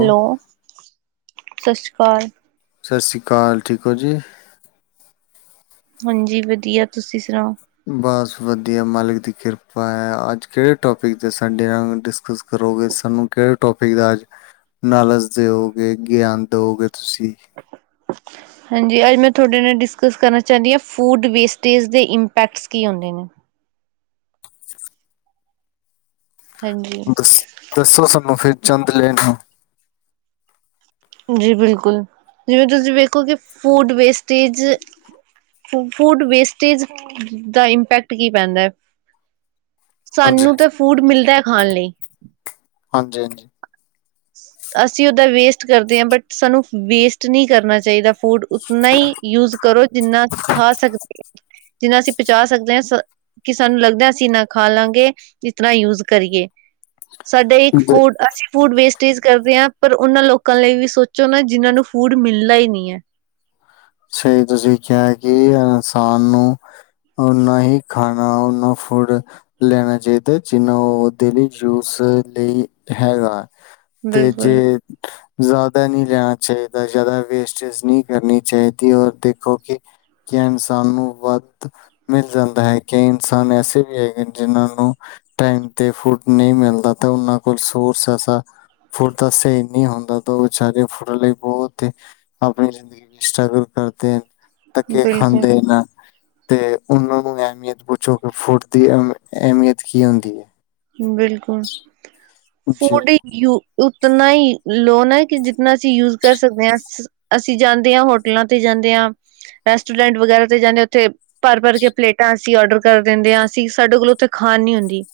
Hello, ਸਾਸਰੀ ਕਾਲ। ਸਾਸਰੀ ਕਾਲ ਠੀਕ ਹੋ ਜੀ। ਹਾਂਜੀ ਵਧੀਆ ਤੁਸੀਂ ਸੁਣਾਓ? ਬਸ ਵਧੀਆ ਮਾਲਿਕ ਦੀ ਕਿਰਪਾ ਹੈ ਅੱਜ ਕਿਹੜੇ ਟੋਪਿਕ ਦੇ ਸਾਡੇ ਨਾਲ ਡਿਸਕਸ ਕਰੋਗੇ ਸਾਨੂੰ ਕਿਹੜੇ ਟੋਪਿਕ ਦਾ ਅੱਜ ਲਾਲਚ ਦਿਓਗੇ ਗਿਆਨ ਦਿਓਗੇ ਤੁਸੀਂ। [unintelligible] ਹਾਂਜੀ ਅੱਜ ਮੈਂ ਤੁਹਾਡੇ ਨਾਲ ਡਿਸਕਸ ਕਰਨਾ ਚਾਨੀ ਹਾਂ ਫੂਡ ਵੇਸਟੇਜ ਦੇ ਇੰਪੈਕਟਸ ਕੀ ਹੁੰਂਦੇ ਨੇ। ਹਾਂਜੀ ਦੱਸ ਦੱਸੋ ਸਾਨੂੰ ਫਿਰ ਚੰਦ ਲੈਣ ਨੂੰ। ਜੀ ਬਿਲਕੁਲ, ਜਿਵੇਂ ਤੁਸੀਂ ਵੇਖੋ ਕਿ ਫੂਡ ਵੇਸਟੇਜ ਫੂਡ ਵੇਸਟੇਜ, ਦਾ ਇੰਪੈਕਟ ਕੀ ਪੈਂਦਾ। ਹਾਂਜੀ ਸਾਨੂੰ ਤਾਂ ਫੂਡ ਮਿਲਦਾ ਹੈ ਖਾਣ ਲਈ। ਹਾਂਜੀ-ਹਾਂਜੀ। ਅਸੀਂ ਓਦਾ ਵੇਸਟ ਕਰਦੇ ਹਾਂ ਬਟ ਸਾਨੂੰ ਵੇਸਟ ਨਹੀਂ ਕਰਨਾ ਚਾਹੀਦਾ। ਫੂੰਡ ਉਤਨਾ ਹੀ ਯੂਜ ਕਰੋ ਜਿੰਨਾ ਖਾ ਸਕਦੇ, ਜਿੰਨਾ ਅਸੀਂ ਪਚਾ ਸਕਦੇ ਹਾਂ। ਕਿ ਸਾਨੂੰ ਲੱਗਦਾ ਅਸੀਂ ਇੰਨਾ ਖਾਲਾਂਗੇ ਇਤਨਾ ਯੂਜ ਕਰੀਏ। ਸਾਡੇ ਇੱਕ ਦ- ਫੂਡ ਅਸੀਂ ਫੂਡ ਵੇਸਟ ਟੇਜ ਕਰਦੇ ਹਾਂ ਪਰ ਉਹਨਾਂ ਲੋਕਾਂ ਲਈ ਵੀ ਸੋਚੋ ਨਾ ਜਿਹਨਾਂ ਨੂੰ ਫੂਡ ਮਿਲਣਾ ਹੀ ਨਹੀਂ ਹੈ। ਸਹੀ ਤੁਸੀਂ ਕਿਹਾ ਕਿ ਇਨਸਾਨ ਨੂੰ ਉਹਨਾ ਹੀ ਖਾਣਾ ਓਨਾ ਫੂਡ ਲੈਣਾ ਚਾਹੀਦਾ ਜਿਨਾ ਉਹ ਡੇਲੀ ਜੂਸ ਲਈ ਹੈਗਾ। ਤੇ ਬਿਲਕੁਲ ਜੇ, ਜ਼ਿਆਦਾ ਨਹੀਂ ਲੈਣਾ ਚਾਹੀਦਾ ਜ਼ਿਆਦਾ ਵੇਸਟਜ ਨਹੀਂ ਕਰਨੀ ਚਾਹੀਦੀ। ਔਰ ਦੇਖੋ ਕਿ ਜੇ ਇਨਸਾਨ ਨੂੰ ਵੱਧ ਮਿਲ ਜਾਂਦਾ ਹੈ ਕਈ ਇਨਸਾਨ ਐਸੇ ਵੀ ਹੈਗੇ ਜਿਹਨਾਂ ਨੂੰ ਟਾਈਮ ਤੇ ਫੂਡ ਨਹੀਂ ਮਿਲਦਾ ਤੇ ਉਹਨਾਂ ਕੋਲ ਸੋਰਸਸ ਫੂਡ ਦਾ ਸਹੀ ਨਹੀਂ ਹੁੰਦਾ ਤਾਂ ਉਹ ਵਿਚਾਰੇ ਫੂਡ ਲਈ ਬਹੁਤ ਹੀ ਆਪਣੀ ਜ਼ਿੰਦਗੀ ਵਿੱਚ ਸਟਰਗਲ ਕਰਦੇ ਆ, ਧੱਕੇ ਬਿਲਕੁਲ ਖਾਂਦੇ ਨਾ। ਤੇ ਉਹਨਾਂ ਨੂੰ ਅਹਿਮੀਅਤ ਪੁੱਛੋ ਕਿ ਫੂਡ ਦੀ ਅਹਿਮੀਅਤ ਕੀ ਹੁੰਦੀ ਹੈ। ਬਿਲਕੁਲ, ਜੀ ਫੂਡ ਯੂ ਉਤਨਾ ਹੀ ਲੋ ਨਾ ਕਿ ਜਿਨਾ ਅਸੀਂ ਯੂਜ ਕਰ ਸਕਦੇ ਹਾਂ। ਅਸੀਂ ਜਾਂਦੇ ਹਾਂ ਹੋਟਲਾਂ ਤੇ ਜਾਂਦੇ ਹਾਂ, ਰੈਸਟੋਰੈਂਟ ਵਗੈਰਾ ਤੇ ਜਾਂਦੇ ਆਂ ਉੱਥੇ ਭਰ-ਭਰ ਕੇ ਪਲੇਟਾਂ ਅਸੀਂ ਔਡਰ ਕਰ ਦਿੰਦੇ ਆਂ, ਅਸੀਂ ਸਾਡੇ ਕੋਲੋਂ ਉੱਥੇ ਖਾਣ ਨੀ ਹੁੰਦੀ।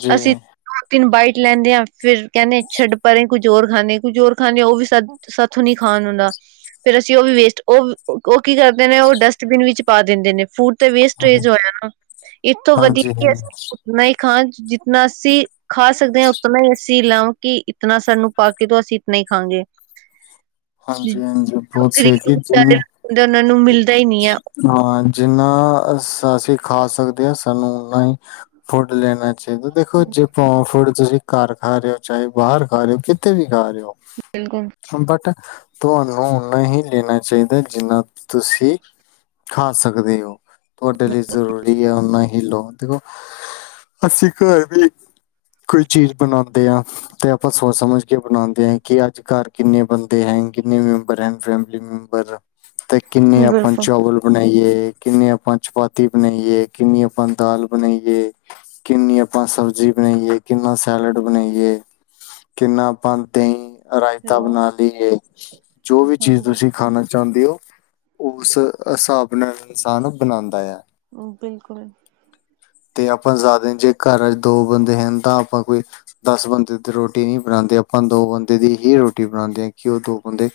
ਜੀ ਅਸੀਂ ਦੋ ਤਿੰਨ ਬਾਈਟ ਲੈਂਦੇ ਆ, ਫ਼ਿਰ ਕਹਿੰਨੇ ਆਂ ਛੱਡ ਪਰਾਂ ਕੁੱਝ ਹੋਰ ਖਾਂਨੇ ਆਂ, ਕੁੱਝ ਹੋਰ ਖਾਂਨੇ ਆਂ ਉਹ ਵੀ ਸਾ ਸਾਥੋਂ ਨਹੀਂ ਖਾਣ ਹੁੰਦਾ। ਫੇਰ ਅਸੀਂ ਉਹ ਵੀ ਵੇਸਟ, ਉਹ-ਉਹ ਕੀ ਕਰਦੇ ਨੇ ਉਹ ਡਸਟਬਿਨ ਵਿੱਚ ਪਾ ਦਿੰਦੇ ਨੇ ਫੂਡ। ਹਾਂ- ਵੇਸਟਜ ਹੋਇਆ ਨਾ, ਇਥੋਂ ਵਧੀਆ ਕਿ ਹਾਂਜੀ ਅਸੀਂ ਓਨਾ ਹੀ ਖਾਣ ਚ ਜਿਤਨਾ ਅਸੀਂ ਖਾ ਸਕਦੇ ਹਾਂ ਉਤਨਾ ਹੀ ਅਸੀਂ ਲਓ, ਕਿ ਇਤਨਾ ਸਾਨੂੰ ਪਾ ਕੇ ਦੋ, ਅਸੀਂ ਇਤਨਾ ਹੀ ਖਾਂਗੇ। ਹਾਂਜੀ-ਹਾਂਜੀ ਬਹੁਤ ਸਹੀ ਗਰੀਬ ਲੋਕ ਕਿ ਹੁੰਦੇ ਜਿੰਨ ਵਿਚਾਰੇ ਉਹਨਾਂ ਨੂੰ ਮਿਲਦਾ ਈ ਨੀ ਐ। ਹਾਂ ਜਿੰਨਾ ਅਸੀਂ ਖਾ ਸਕਦੇ ਆਂ, ਸਾਨੂੰ ਓਨਾ ਹੀ ਫੂਡ ਲੈਣਾ ਜੇ ਤਾਂ ਦੇਖੋ ਜੇ ਫੂਡ ਤੁਸੀਂ ਘਰ ਖਾ ਰਹੇ ਹੋ, ਚਾਹੇ ਬਾਹਰ ਖਾ ਰਹੇ ਹੋ, ਕਿਤੇ ਵੀ ਖਾ ਰਹੇ ਹੋ ਬਿਲਕੁਲ। ਬਟ ਤੁਹਾਨੂੰ ਓਨਾ ਹੀ ਲੈਣਾ ਚਾਹੀਦਾ, ਜਿੰਨਾ ਤੁਸੀਂ ਖਾ ਸਕਦੇ ਹੋ ਤੁਹਾਡੇ ਲਈ ਜ਼ਰੂਰੀ ਐ, ਓਨਾ ਹੀ ਲੋ। ਦੇਖੋ ਅਸੀ ਘਰ ਵੀ ਕੋਈ ਚੀਜ਼ ਬਣਾਂਦੇ ਆਂ, ਤੇ ਆਪਾਂ ਸੋਚ ਸਮਝ ਕੇ ਬਣਾਂਦੇ ਹਾਂ, ਕਿ ਅੱਜ ਘਰ ਕਿੰਨੇ ਬੰ ਬੰਦੇ ਐਂ, ਕਿੰਨੇ ਮੈਂਬਰ ਐਂ ਫੈਮਲੀ ਮੈਂਬਰ ਤੇ ਕਿੰਨੇ ਆਪਾਂ ਬਿਲਕੁਲ ਚੋਵਲ ਬਣਾਈਏ ਕਿੰਨੀ ਆਪਾਂ ਚਪਾਤੀ ਬਣਾਈਏ, ਕਿੰਨੀ ਆਪਾਂ ਦਾਲ ਬਣਾਈਏ। ਕਿੰਨੀ ਆਪਾਂ ਸਬਜ਼ੀ ਬਣਾਈਏ, ਕਿੰਨਾ ਸੈਲਡ ਬਣਾਈਏ। ਕਿੰਨਾ ਆਪਾਂ ਦਹੀਂ ਰਾਇਤਾ ਹੈਲੋ ਬਣਾ ਲਈਏ, ਜੋ ਵੀ ਚੀਜ਼ ਹਾਂਜੀ ਤੁਸੀਂ ਖਾਣਾ ਚਾਹੁੰਦੇ ਹੋ, ਉਸ ਹਿਸਾਬ ਨਾਲ ਇਨਸਾਨ ਬਣਾਂਦਾ ਆ। ਬਿਲਕੁਲ। ਤੇ ਆਪਾਂ ਜ਼ਾਦੇ ਨੀ, ਜੇ ਘਰ ਚ ਦੋ ਬੰਦੇ ਹਨ, ਤਾਂ ਆਪਾਂ ਕੋਈ ਦਸ ਬੰਦੇ ਦੀ ਰੋਟੀ ਨਹੀਂ ਬਣਾਂਦੇ, ਆਪਾਂ ਦੋ ਬੰਦੇ ਦੀ ਹੀ ਰੋਟੀ ਬਣਾਂਦੇ ਆਂ। ਕਿ ਉਹ ਦੋ ਬੰਦੇ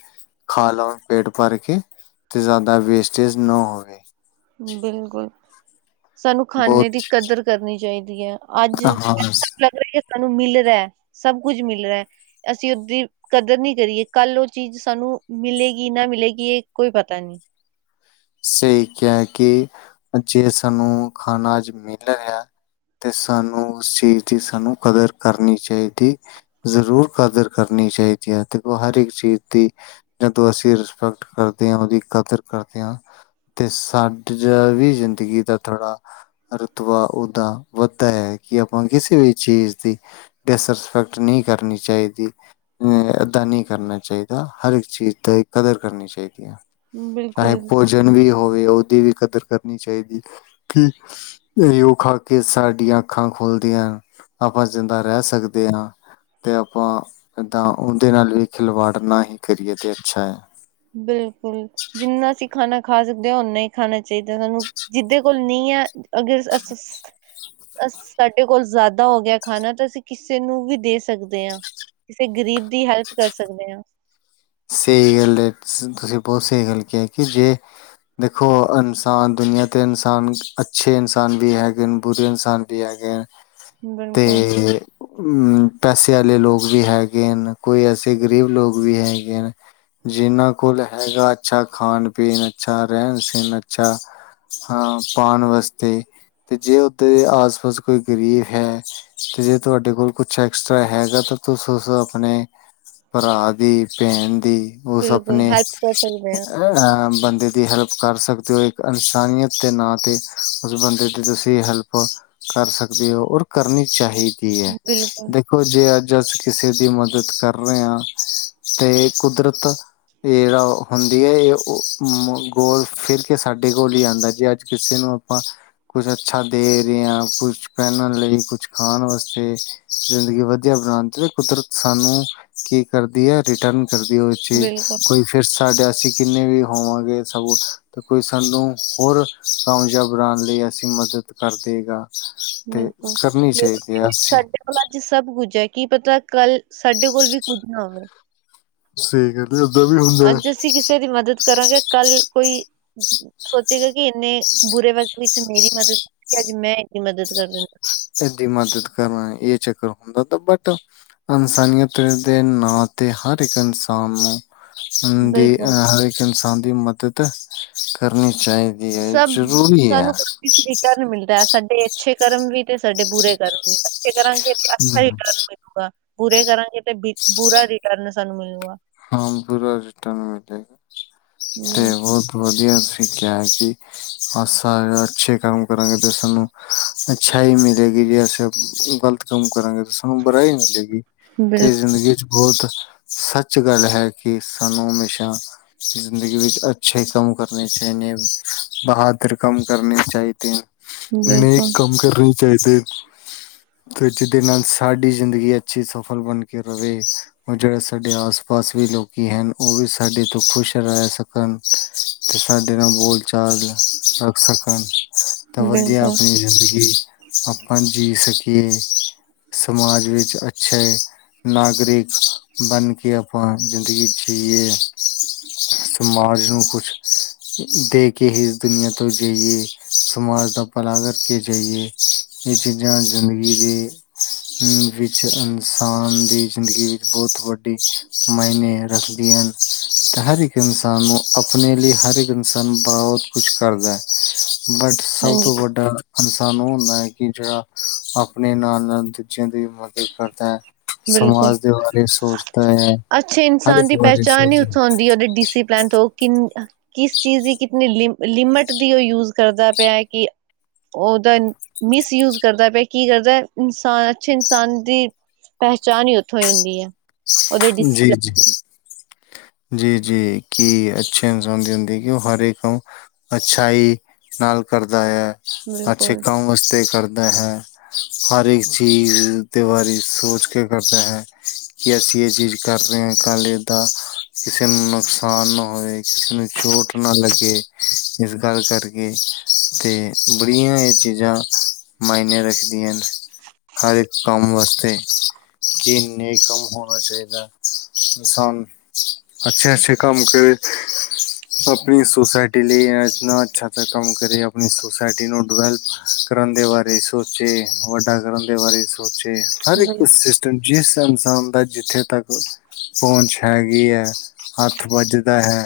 ਖਾ ਲਓ ਪੇਟ ਭਰ ਕੇ, ਤੇ ਜ਼ਿਆਦਾ ਵੇਸਟੇਜ ਨਾ ਹੋਵੇ। ਬਿਲਕੁਲ ਸਾਨੂੰ ਖਾਨੇ ਦੀ ਬਹੁਤ ਕਦਰ ਕਰਨੀ ਚਾਹੀਦੀ ਐ। ਅੱਜ ਹਾਂ ਸਾਨੂੰ ਲੱਗ ਰਿਹਾ ਕਿ ਸਾਨੂੰ ਮਿਲ ਰਿਹਾ, ਸਭ ਕੁੱਝ ਮਿਲ ਰਿਹਾ, ਅਸੀਂ ਓਦੀ ਕਦਰ ਨਹੀਂ ਕਰੀਏ, ਕੱਲ ਉਹ ਚੀਜ਼ ਸਾਨੂੰ ਮਿਲੇਗੀ ਨਾ ਮਿਲੇਗੀ, ਇਹ ਕੋਈ ਪਤਾ ਨਹੀ। ਸਹੀ ਕਿਹਾ ਕਿ ਜੇ ਸਾਨੂੰ ਖਾਣਾ ਅੱਜ ਮਿਲ ਰਿਹਾ ਤੇ ਸਾਨੂੰ ਉਸ ਚੀਜ਼ ਦੀ ਸਾਨੂੰ ਕਦਰ ਕਰਨੀ ਚਾਹੀਦੀ। ਜ਼ਰੂਰ ਕਦਰ ਕਰਨੀ ਚਾਹੀਦੀ ਆ, ਦੇਖੋ ਹਰ ਇੱਕ ਚੀਜ਼ ਦੀ। ਜਦੋਂ ਅਸੀਂ ਰਿਸਪੈਕਟ ਕਰਦੇ ਆ, ਉਹਦੀ ਕਦਰ ਕਰਦੇ ਆ। ਤੇ ਸਾਡਾ ਵੀ ਜ਼ਿੰਦਗੀ ਦਾ ਥੋੜ੍ਹਾ ਰੁਤਵਾ ਓਦਾ ਵੱਧਦਾ ਹੈ ਕਿ ਆਪਾਂ ਕਿਸੇ ਵੀ ਚੀਜ਼ ਦੀ ਡਿਸਰਿਸਪੈਕਟ ਨਹੀਂ ਕਰਨੀ ਚਾਹੀਦੀ। ਨਈ ਏਦਾਂ ਨਈ ਕਰਨਾ ਚਾਹੀਦਾ, ਹਰ ਇੱਕ ਚੀਜ਼ ਦੀ ਕਦਰ ਕਰਨੀ ਚਾਹੀਦੀ ਐ। ਬਿਲਕੁਲ ਜਨ ਵੀ ਹੋਵੇ ਓਦੀ ਵੀ ਕਦਰ ਕਰਨੀ ਚਾਈਦੀ। ਕੀ ਏਈਓ ਖਾ ਕੇ ਸਾਡੀਆਂ ਅੱਖਾਂ ਖੁਲਦੀਆਂ ਆਪਾਂ ਜਿੰਦਾ ਰੈ ਸਕਦੇ ਹਾਂ। ਤੇ ਆਪਾਂ ਏਦਾਂ ਉਹਦੇ ਨਾਲ ਵੀ ਖਿਲਵਾੜ ਨਾ ਹੀ ਕਰੀਏ, ਤੇ ਅੱਛਾ ਐ। ਬਿਲਕੁਲ, ਜਿੰਨਾ ਅਸੀਂ ਖਾਣਾ ਖਾ ਸਕਦੇ ਆਂ ਓਨਾ ਹੀ ਖਾਣਾ ਚਾਹੀਦਾ ਸਾਨੂੰ। ਜਿਹਦੇ ਕੋਲ- ਨੀ ਆ, ਅਗਰ ਅਸ -ਅਸ- ਅਸ ਸਾਡੇ ਕੋਲ ਜਾਦਾ ਹੋ ਗਿਆ ਖਾਣਾ ਤੇ ਅਸੀਂ ਕਿਸੇ ਨੂੰ ਵੀ ਦੇ ਸਕਦੇ ਆਂ। ਕਿਸੇ ਗ਼ਰੀਬ ਦੀ ਹੈਲਪ ਕਰ ਸਕਦੇ ਆਂ। ਸੇਈ ਗੱਲ ਏ ਤੁਸੀ ਬੋਤ ਸ‌ਈ ਗੱਲ ਕਿਆ ਕਿ ਜੇ ਦੇਖੋ ਅਨਸਾਨ ਦੁਨੀਆਂ ਤੇ ' ਅਨਸਾਨ ਅੱਛੇ ਇਨਸਾਨ ਵੀ ਹੈਗੇ ਨੇ ਬੁਰੇ ਇਨਸਾਨ ਤੇ ਹੈਗਾ ਬਿਲਕੁਲ ਤੇ ਪੈਸੇ ਆਲੇ ਲੋਕ ਵੀ ਹੈਗੇ ਹਨ। ਕੋਈ ਐਸੇ ਗਰੀਬ ਲੋਗ ਵੀ ਹੈਗੇ ਹਨ। ਜਿੰਨਾਂ ਕੋਲ ਹੈਗਾ ਅੱਛਾ ਖਾਣ-ਪੀਣ, ਅੱਛਾ ਰਹਿਣ-ਸਹਿਣ, ਅੱਛਾ ਹਾਂ, ਪਾਣ ਵਾਸਤੇ ਤੇ ਜੇ ਓਦੇ ਆਸ -ਪਾਸ ਕੋਈ ਗਰੀ ਹੈ। ਤੇ ਜੇ ਤੁਹਾਡੇ ਕੋਲ ਕੁਛ ਐਕਸਟਰਾ ਹੈਗਾ, ਤਾਂ ਤੁਸੀ ਉਸ ਆਪਣੇ ਭਰਾ ਦੀ ਭੈਣ ਦੀ ਉਸ ਬਿਲਕੁਲ ਅਪਣੇੇ ਹੈਲਪ ਕਰ ਸਕਦੇ ਹਾਂ ਐ ਬੰਦੇ ਦੀ ਹੈਲਪ ਕਰ ਸਕਦੇ ਓ ਇੱਕ ਇਨਸਾਨੀਅਤ ਦੇ ਨਾਂ 'ਤੇ ਉਸ ਬੰਦੇ ਤੁਸੀਂ ਹੈਲਪ ਕਰ ਸਕਦੇ ਓ ਔਰ ਕਰਨੀ ਚਾਹੀ ਕੀ ਐ। ਬਿਲਕੁਲ ਦੇਖੋ ਜੇ ਅੱਜ ਅਸੀ ਕਿਸੇ ਦੀ ਮਦਦ ਕਰ ਰੇ ਆਂ ਤੇ ਕੁਦਰਤ ਇਹ ਜਿਹੜਾ ਹੁੰਦੀ ਏ, ਇਹ ਗੋਲ ਫਿਰ ਕੇ ਸਾਡੇ ਕੋਲ ਹੀ ਆਂਦਾ, ਜੇ ਅੱਜ ਕਿਸੇ ਨੂੰ ਆਪਾਂ, ਕੁਛ ਅੱਛਾ ਦੇ ਰਹੇ ਆਂ। ਕੁਛ ਪਹਿਨਣ ਲਈ, ਕੁਛ ਖਾਣ ਵਾਸਤੇ। ਜ਼ਿੰਦਗੀ ਵਧੀਆ ਬਣਾਣ ਦੇਵੇ, ਕੁਦਰਤ ਸਾਨੂੰ ਕੀ ਕਰਦੀ ਐ ਰਿਟਰਨ ਕਰ ਦਿਓ ਚੀਜ਼ ਬਿਲਕੁਲ ਕੋਈ ਫਿਰ ਸਾਡੇ ਅਸੀਂ ਕਿੰਨੇ ਵੀ ਹੋਵਾਂਗੇ ਸਓ ਤੇ ਕੋਈ ਸਾਨੂੰ ਹੋਰ ਕਾਮਯਾਬ ਬਣਾਣ ਲਈ, ਅਸੀਂ ਮਦਦ ਕਰਦੇਗਾ। ਤੇ ਕਰਨੀ ਚਾਹੀਦੀ ਅਸੀਂ। ਹੁਣ ਅੱਜ ਸਭ ਕੁੱਝ ਐ ਕੀ ਪਤਾ ਕੱਲ ਸਾਡੇ ਕੋਲ ਵੀ ਕੁੱਝ ਨਾ ਹੋਵੇ। ਸਈ ਗੱਲ ਤੇ ਓਦਾਂ ਵੀ ਹੋਊ। ਅੱਜ ਅਸੀ ਕਿਸੇ ਦੀ ਮਦਦ ਕਰਾਂਗੇ ਕੱਲ ਕੋਈ ਸੋਚੇਗਾ ਕਿ ਏਨੇ ਬੁਰੇ ਵਕਤ ਵਿੱਚ ਮੇਰੀ ਮਦਦ ਕੀਤੀ ਅੱਜ ਮੈਂ ਏਦੀ ਮਦਦ ਕਰ ਦਿੰਦਾ। ਏਦੀ ਮਦਦ ਕਰਨਾ ਇਹ ਚੱਕਰ ਹੁੰਦਾ, ਤਾਂ ਬਟ ਅਨਸਾਨੀਅਤ ਦੇ ਨਾਂ 'ਤੇ ਹਰ ਇੱਕ ਇਨਸਾਨ ਨੂੰ ਹੁਣ ਦੀ ਬਿਲਕੁਲ ਹਰ ਇੱਕ ਇਨਸਾਨ ਦੀ ਮਦਦ ਕਰਨੀ ਚਾਹੀ ਸਭ ਸਾਨੂੰ ਕੁ ਸਲੀਕ ਮਿਲਦਾ ਨਾ ਸਾਡੇ ਅੱਛੇ ਕਰਮ ਵੀ ਤੇ ਸਾਡੇ ਬੁਰੇ ਕਰਮ ਵੀ, ਅੱਛੇ ਕਰਾਂਗੇ ਤੇ ਅੱਛਾ ਹੀ ਕਰਨਗੇ। ਪੂਰੇ ਕਰਾਂਗੇ ਤੇ ਪੂਰਾ ਰਿਟਰਨ ਸਾਨੂੰ ਮਿਲੂਗਾ। ਹਾਂ, ਪੂਰਾ ਰਿਟਰਨ ਮਿਲੇਗਾ ਤੇ ਬਿਲਕੁਲ ਬੋਹਤ ਵਧੀਆ ਤੁਸੀਂ ਕਿਹਾ ਸੀ ਅਸਾ ਅੱਛੇ ਕੰਮ ਕਰਾਂਗੇ ਤੇ ਸਾਨੂੰ ਅੱਛਾਈ ਮਿਲੇਗੀ ਜੇ ਅਸੀ ਗ਼ਲਤ [unintelligible] ਕਰਾਂਗੇ ਤੇ ਸ ਬੁਰਾਈ ਮਿਲੇਗੀ ਤੇ ਜ਼ਿੰਦਗੀ ਚ ਬਹੁਤ ਸੱਚ ਸਚ ਗੱਲ ਹੈ ਕਿ ਸਾਨੂੰ ਹਮੇਸ਼ਾ ਜ਼ਿੰਦਗੀ ਵਿੱਚ ਅੱਛੇ ਕੰਮ ਕਰਨੇ ਚਾਏ ਨੇ। ਬਹਾਦਰ ਕੰਮ ਕਰਨੇ ਚਾਈਦੇਨ। ਨੇਕ ਬਿਲਕੁਲ ਕੰਮ ਕਰਨੇ ਚਾਹੀਦੇ। ਤੇ ਜਿਹਦੇ ਨਾਲ ਸਾਡੀ ਜ਼ਿੰਦਗੀ ਅੱਛੀ, ਸਫਲ ਬਣ ਕੇ ਰਵੇ। ਓ ਜੇੜਾ ਸਾਡੇ ਆਸ- ਪਾਸ ਵੀ ਲੋਕੀ ਹੈਨ ਓਵੀ ਸਾਡੇ ਤੋਂ ਖੁਸ਼ ਰੈ ਸਕਣ ਤੇ ਸਾਡੇ ਨਾਲ ਬੋਲ ਚਾਲ ਰੱਖ ਸਕਣ, ਤਾਂ ਵਧੀਆ ਬਿਲਕੁਲ ਆਪਣੀ ਜ਼ਿੰਦਗੀ ਆਪਾਂ ਜੀ ਸਕੀਏ। ਸਮਾਜ ਵਿੱਚ, ਅੱਛੇ ਨਾਗਰਿਕ ਬਣ ਕੇ ਆਪਾਂ, ਜ਼ਿੰਦਗੀ ਜੀਏ ਸਮਾਜ ਨੂੰ ਕੁਛ ਦੇ ਕੇ ਹੀ ਇਸ ਦੁਨੀਆਂ ਤੋਂ ਜਈਏ ਸਮਾਜ ਦਾ ਭਲਾ ਕਰਕੇ ਜਈਏ। ਏ ਚੀਜ਼ਾਂ ਜ਼ਿੰਦਗੀ ਦੇ। ਵਿੱਚ ਇਨਸਾਨ ਦੀ ਜ਼ਿੰਦਗੀ ਵੀ ਬਹੁਤ ਵੱਡੀ ਮਾਈਨੇ ਰੱਖਦੀਆਂ ਨ। ਤੇ ਹਰ ਇੱਕ ਇਨਸਾਨ ਨੂੰ ਆਪਣੇ ਲਈ ਹਰੇਕ ਇਨਸਾਨ ਬਹੁਤ ਕੁਛ ਕਰਦਾ। ਬਟ, ਸਭ ਤੋਂ ਹਾਂਜੀ ਵੱਡਾ- ਇਨਸਾਨ ਓ ਹੁੰਦਾ ਹੈ ਕਿ ਜਿਹੜਾ ਆਪਣੇ ਨਾਲ, ਨਾਲ ਦੂਜਿਆਂ ਦੀ ਮਦਦ ਕਰਦਾ ਏ। ਸਮਾਜ ਦੇ ਬਾਰੇ ਸੋਚਦਾ ਹੈ। ਅੱਛੇ, ਹਰ ਇਨਸਾਨ ਇੱਕ ਦੀ ਬਾਰੇ ਪਹਿਚਾਣ ਸੋਚ ਹੀ ਉਥੋ ਹੁਂਦੀ ਉਹਦੇ ਡੀਸੀ ਪਲੈ ਤੋਂ ਕਿੰਨ ਕਿਸ ਚੀਜ਼ ਦੀ, ਕਿਤਨੀ ਲਿ ਲਿਮਟ ਦੀ ਉਹ ਯੂਜ ਕਰਦਾ ਪਿਆ ਹੈ ਕਿ ਉਹਦਾ ਮਿਸਯੂਜ ਕਰਦਾ ਪਿਆ, ਕੀ ਕਰਦਾ ਇਨਸਾਨ ਅੱਛੇ ਇਨਸਾਨ ਦੀ ਪਹਿਚਾਨ ਹੀ ਉੱਥੋਂ ਹੁੰਦੀ ਹੈ। ਉਹਦੇ ਜੀ ਡਿਸਿਪਲਨ। ਜੀ ਜੀ, ਜੀ ਕੀ ਅੱਛੇ ਇਨਸਾਨ ਦੀ ਹੁੰਦੀ ਕਿ ਉਹ ਹਰ ਏਕ ਅੱਛਾਈ, ਨਾਲ ਕਰਦਾ ਐ। ਅੱਛੇ ਬਿਲਕੁਲ ਕੰਮ ਵਾਸਤੇ ਕਰਦਾ ਹੈ। ਹਰ ਇੱਕ, ਚੀਜ਼ ਦੇ ਬਾਰੇ ਸੋਚ ਕੇ ਕਰਦਾ ਹੈ ਕਿ ਅਸੀਂ ਏ ਚੀਜ਼ ਕਰ ਰੇ ਆਂ ਕੱਲ ਏਦਾ ਕਿਸੇ ਨੂੰ ਨੁਕਸਾਨ ਨਾ ਹੋਏ। ਕਿਸੇ ਨੂੰ ਚੋਟ ਨਾ ਲੱਗੇ। ਇਸ ਗੱਲ ਕਰਕੇ ਤੇ ਬੜੀਆਂ ਏ ਚੀਜ਼ਾਂ ਮਾਇਨੇ ਰੱਖਦੀਆਂ ਨ ਹਰ ਇਕ ਕੰਮ ਵਾਸਤੇ। ਕੀ ਨੇਕ ਕੰਮ ਹੋਣ ਹੋਣਾ ਚਾਹੀਦਾ ਇਨਸਾਨ ਅੱਛੇ, ਅੱਛੇ ਕੰਮ ਕਰੇ ਆਪਣੀ ਸੋਸਾਇਟੀ ਲਈ ਇਨਾ ਅੱਛਾ, ਅਛਾ ਕੰਮ ਕਰੇ ਅਪ ਅਪਨੀ ਸੋਸਾਇਟੀ ਨੂੰ ਡਵੈਲਪ ਕਰਨ ਦੇ ਬਾਰੇ ਸੋਚੇ ਵੱਡਾ ਕਰਨ ਦੇ ਬਾਰੇ ਸੋਚੇ। ਹਰ ਇੱਕ ਬਿਲਕੁਲ ਸਿਸਟਮ ਜਿਸ ਇਨਸਾਨ ਦਾ ਜਿੱਥੇ ਤੱਕ ਪੌਂਚ ਹੈਗੀ ਐ। ਹੱਥ, ਵੱਜਦਾ ਹੈ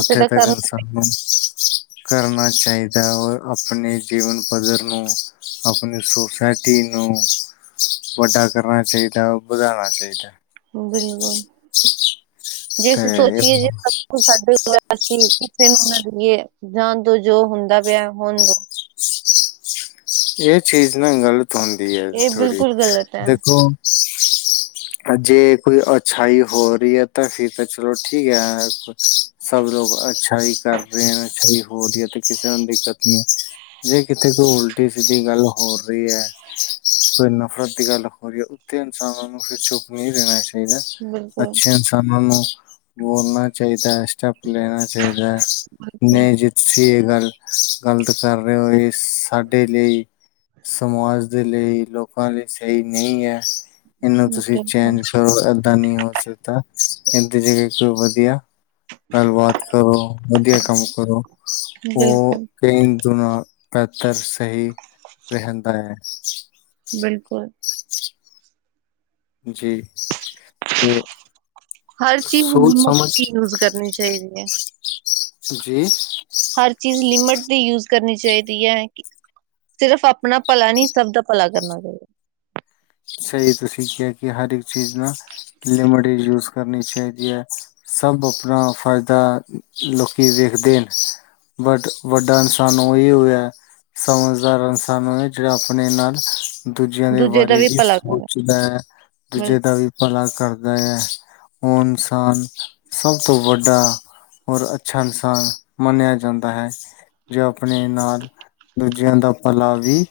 ਅਸੀਂ ਤਾਂ ਕਰਨਾ, ਤੱਕਨ ਸਾਨੂੰ ਕਰਨਾ ਚਾਹੀਦਾ ਔਰ ਆਪਣੇ ਜੀਵਨ ਪੱਧਰ ਨੂੰ ਆਪਣੀ ਸੁੋਸਾਇਟੀ ਨੂੰ ਵੱਡਾ ਕਰਨਾ ਚਾਹੀਦਾ, ਵਧਾਉਣਾ ਚਾਹੀਦਾ। ਬਿਲਕੁਲ, ਜੇ ਅਸੀਂ ਤੇ ਸੋਚੀਏ ਜੇ ਸਾਡੇ ਅਸੀਂ ਕਿਸੇ ਨੂੰ ਨਾ ਦੇਈਏ, ਜਾਣ ਤੋਂ ਜੋ ਹੁੰਦਾ ਪਿਆ ਹੋਣ ਦੋ। ਇਹ ਚੀਜ਼ ਨਾ ਗਲਤ ਹੁੰਦੀ ਹੈ ਇਹ ਥੋੜ੍ਹੀ, ਬਿਲਕੁਲ ਗ਼ਲਤ ਹੈ। ਦੇਖੋ [inaudible] ਜੇ ਕੋਈ ਅੱਛਾਈ ਹੋ ਰੀ ਆ ਤਾਂ ਫਿਰ ਤਾਂ ਚਲੋ ਠੀ ਆ। ਸਭ ਲੋਕ ਅੱਛਾਾਈ ਕਰਦਿਆਂ ਅੱਛਾਈ ਹੋ ਰੀ ਐ ਤੇ ਕਿਸੇ ਨੂੰ ਦਿੱਕਤ ਨੀ। ਜੇ ਕਿਥੇ ਕੋਈ ਉਲਟੀ, ਸਿੱਧੀ ਗੱਲ ਹੋ ਰਈ ਹੈ। ਕੋਈ ਨਫ਼ਰਤ ਦੀ ਗੱਲ ਹੋ ਰੀ ਐ ਓਥੇ ਇਨਸਾਨਾਂ ਨੂੰ ਫਿਰ ਚੁੱਪ ਨੀ ਰੈਨਾ ਚਾਈ- ਚਾਹੀਦਾ, ਬਿਲਕੁਲ ਅੱਛੇ ਇਨਸਾਨਾਂ ਨੂੰ ਬੋਲਣਾ ਚਾਹੀਦਾ। ਚੱਪ ਲੈਣਾ ਚਾਹੀਦਾ ਬਿਲਕੁਲ ਨਈ ਜਿਸਸੀ ਇਹ ਗੱਲ ਗਲਤ ਕਰ ਰਹੇ ਹੋ ਇਸ ਡੇਲੀ, ਸਮਾਜ ਦੇ ਲਈ, ਲੋਕਾਂ ਲਈ ਸਈ ਨਈ ਐ। ਏਨੂੰ ਤੁਸੀਂ ਚੈਂਜ ਬਿਲਕੁਲ ਕਰੋ ਏਦਾਂ ਨਈ ਹੋ ਸਕਦਾ। ਏਨਦੀ ਜ੍ਹਗਾ ਕੋਈ ਵਧੀਆ ਗੱਲਬਾਤ ਕਰੋ, ਵਧੀਆ ਕੰਮ ਕਰੋ। ਓ ਬਿਲਕੁਲ ਕਈ ਗੁਣਾ, ਬੇਹਤਰ ਸਹੀ ਰਹਿੰਦਾ ਹੈ। ਬਿਲਕੁਲ। ਜੀ। ਹਰ ਚੀਜ਼, ਸੋਚ ਮੁਕਤ ਸਮਝ ਹੀ ਯੂਜ ਕਰਨੀ ਚਾਹੀਦੀ ਹੈ। ਜੀ ਹਰ ਚੀਜ਼ ਲਿਮਿਟ ਦੀ ਯੂਜ ਕਰਨੀ ਚਾਹੀਦੀ ਹੈ ਕਿ ਸਿਰਫ਼, ਆਪਣਾ ਭਲਾ ਨਹੀਂ ਸਭ ਦਾ ਭਲਾ ਕਰਨਾ ਚਾਹੀਦਾ। ਸਹੀ, ਤੁਸੀਂ ਕਿਹਾ ਕਿ ਹਰ ਇੱਕ ਚੀਜ਼ ਨਾ ਲਿਮਟ ਵਿੱਚ ਯੂਜ ਕਰਨੀ ਚਾਹੀਦੀ ਹੈ। ਸਭ, ਆਪਣਾ ਫਾਇਦਾ ਲੋਕੀ ਵੇਖਦੇ ਨੇ। ਬਟ, ਵੱਡਾ ਇਨਸਾਨ ਉਹੀ ਹੋਇਆ। ਸਮਝਦਾਰ ਇਨਸਾਨ ਓ ਹੈ ਜਿਹੜਾ ਆਪਣੇ ਨਾਲ ਦੂਜਿਆਂ ਦੇ ਦੂਜੇ ਦਾ ਬਾਰੇ ਵੀ ਭਲਾ ਕਰਨਾ ਸੋਚਦਾ ਹੈ, ਦੂਜੇ ਬਿਲਕੁਲ ਦਾ ਵੀ ਭਲਾ ਕਰਦਾ ਹੈ ਉਹ ਇਨਸਾਨ ਸਭ ਤੋਂ ਵੱਡਾ ਔਰ ਅੱਛਾ ਇਨਸਾਨ ਮੰਨਿਆ ਜਾਂਦਾ ਹੈ। ਜੋ ਆਪਣੇ ਨਾਲ ਦੂਜਿਆਂ ਦਾ ਭਲਾ ਵੀ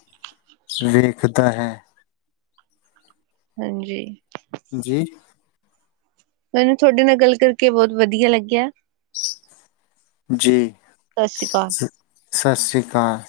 ਵੇਖਦਾ ਹੈ। ਹਾਂਜੀ। ਜੀ। ਮੈਨੂੰ ਤੁਹਾਡੇ ਨਾਲ ਗੱਲ ਕਰਕੇ ਬਹੁਤ ਵਧੀਆ ਲੱਗਿਆ। ਜੀ, ਸਤਿ ਸ਼੍ਰੀ ਅਕਾਲ। ਸਤਿ ਸ਼੍ਰੀ ਅਕਾਲ।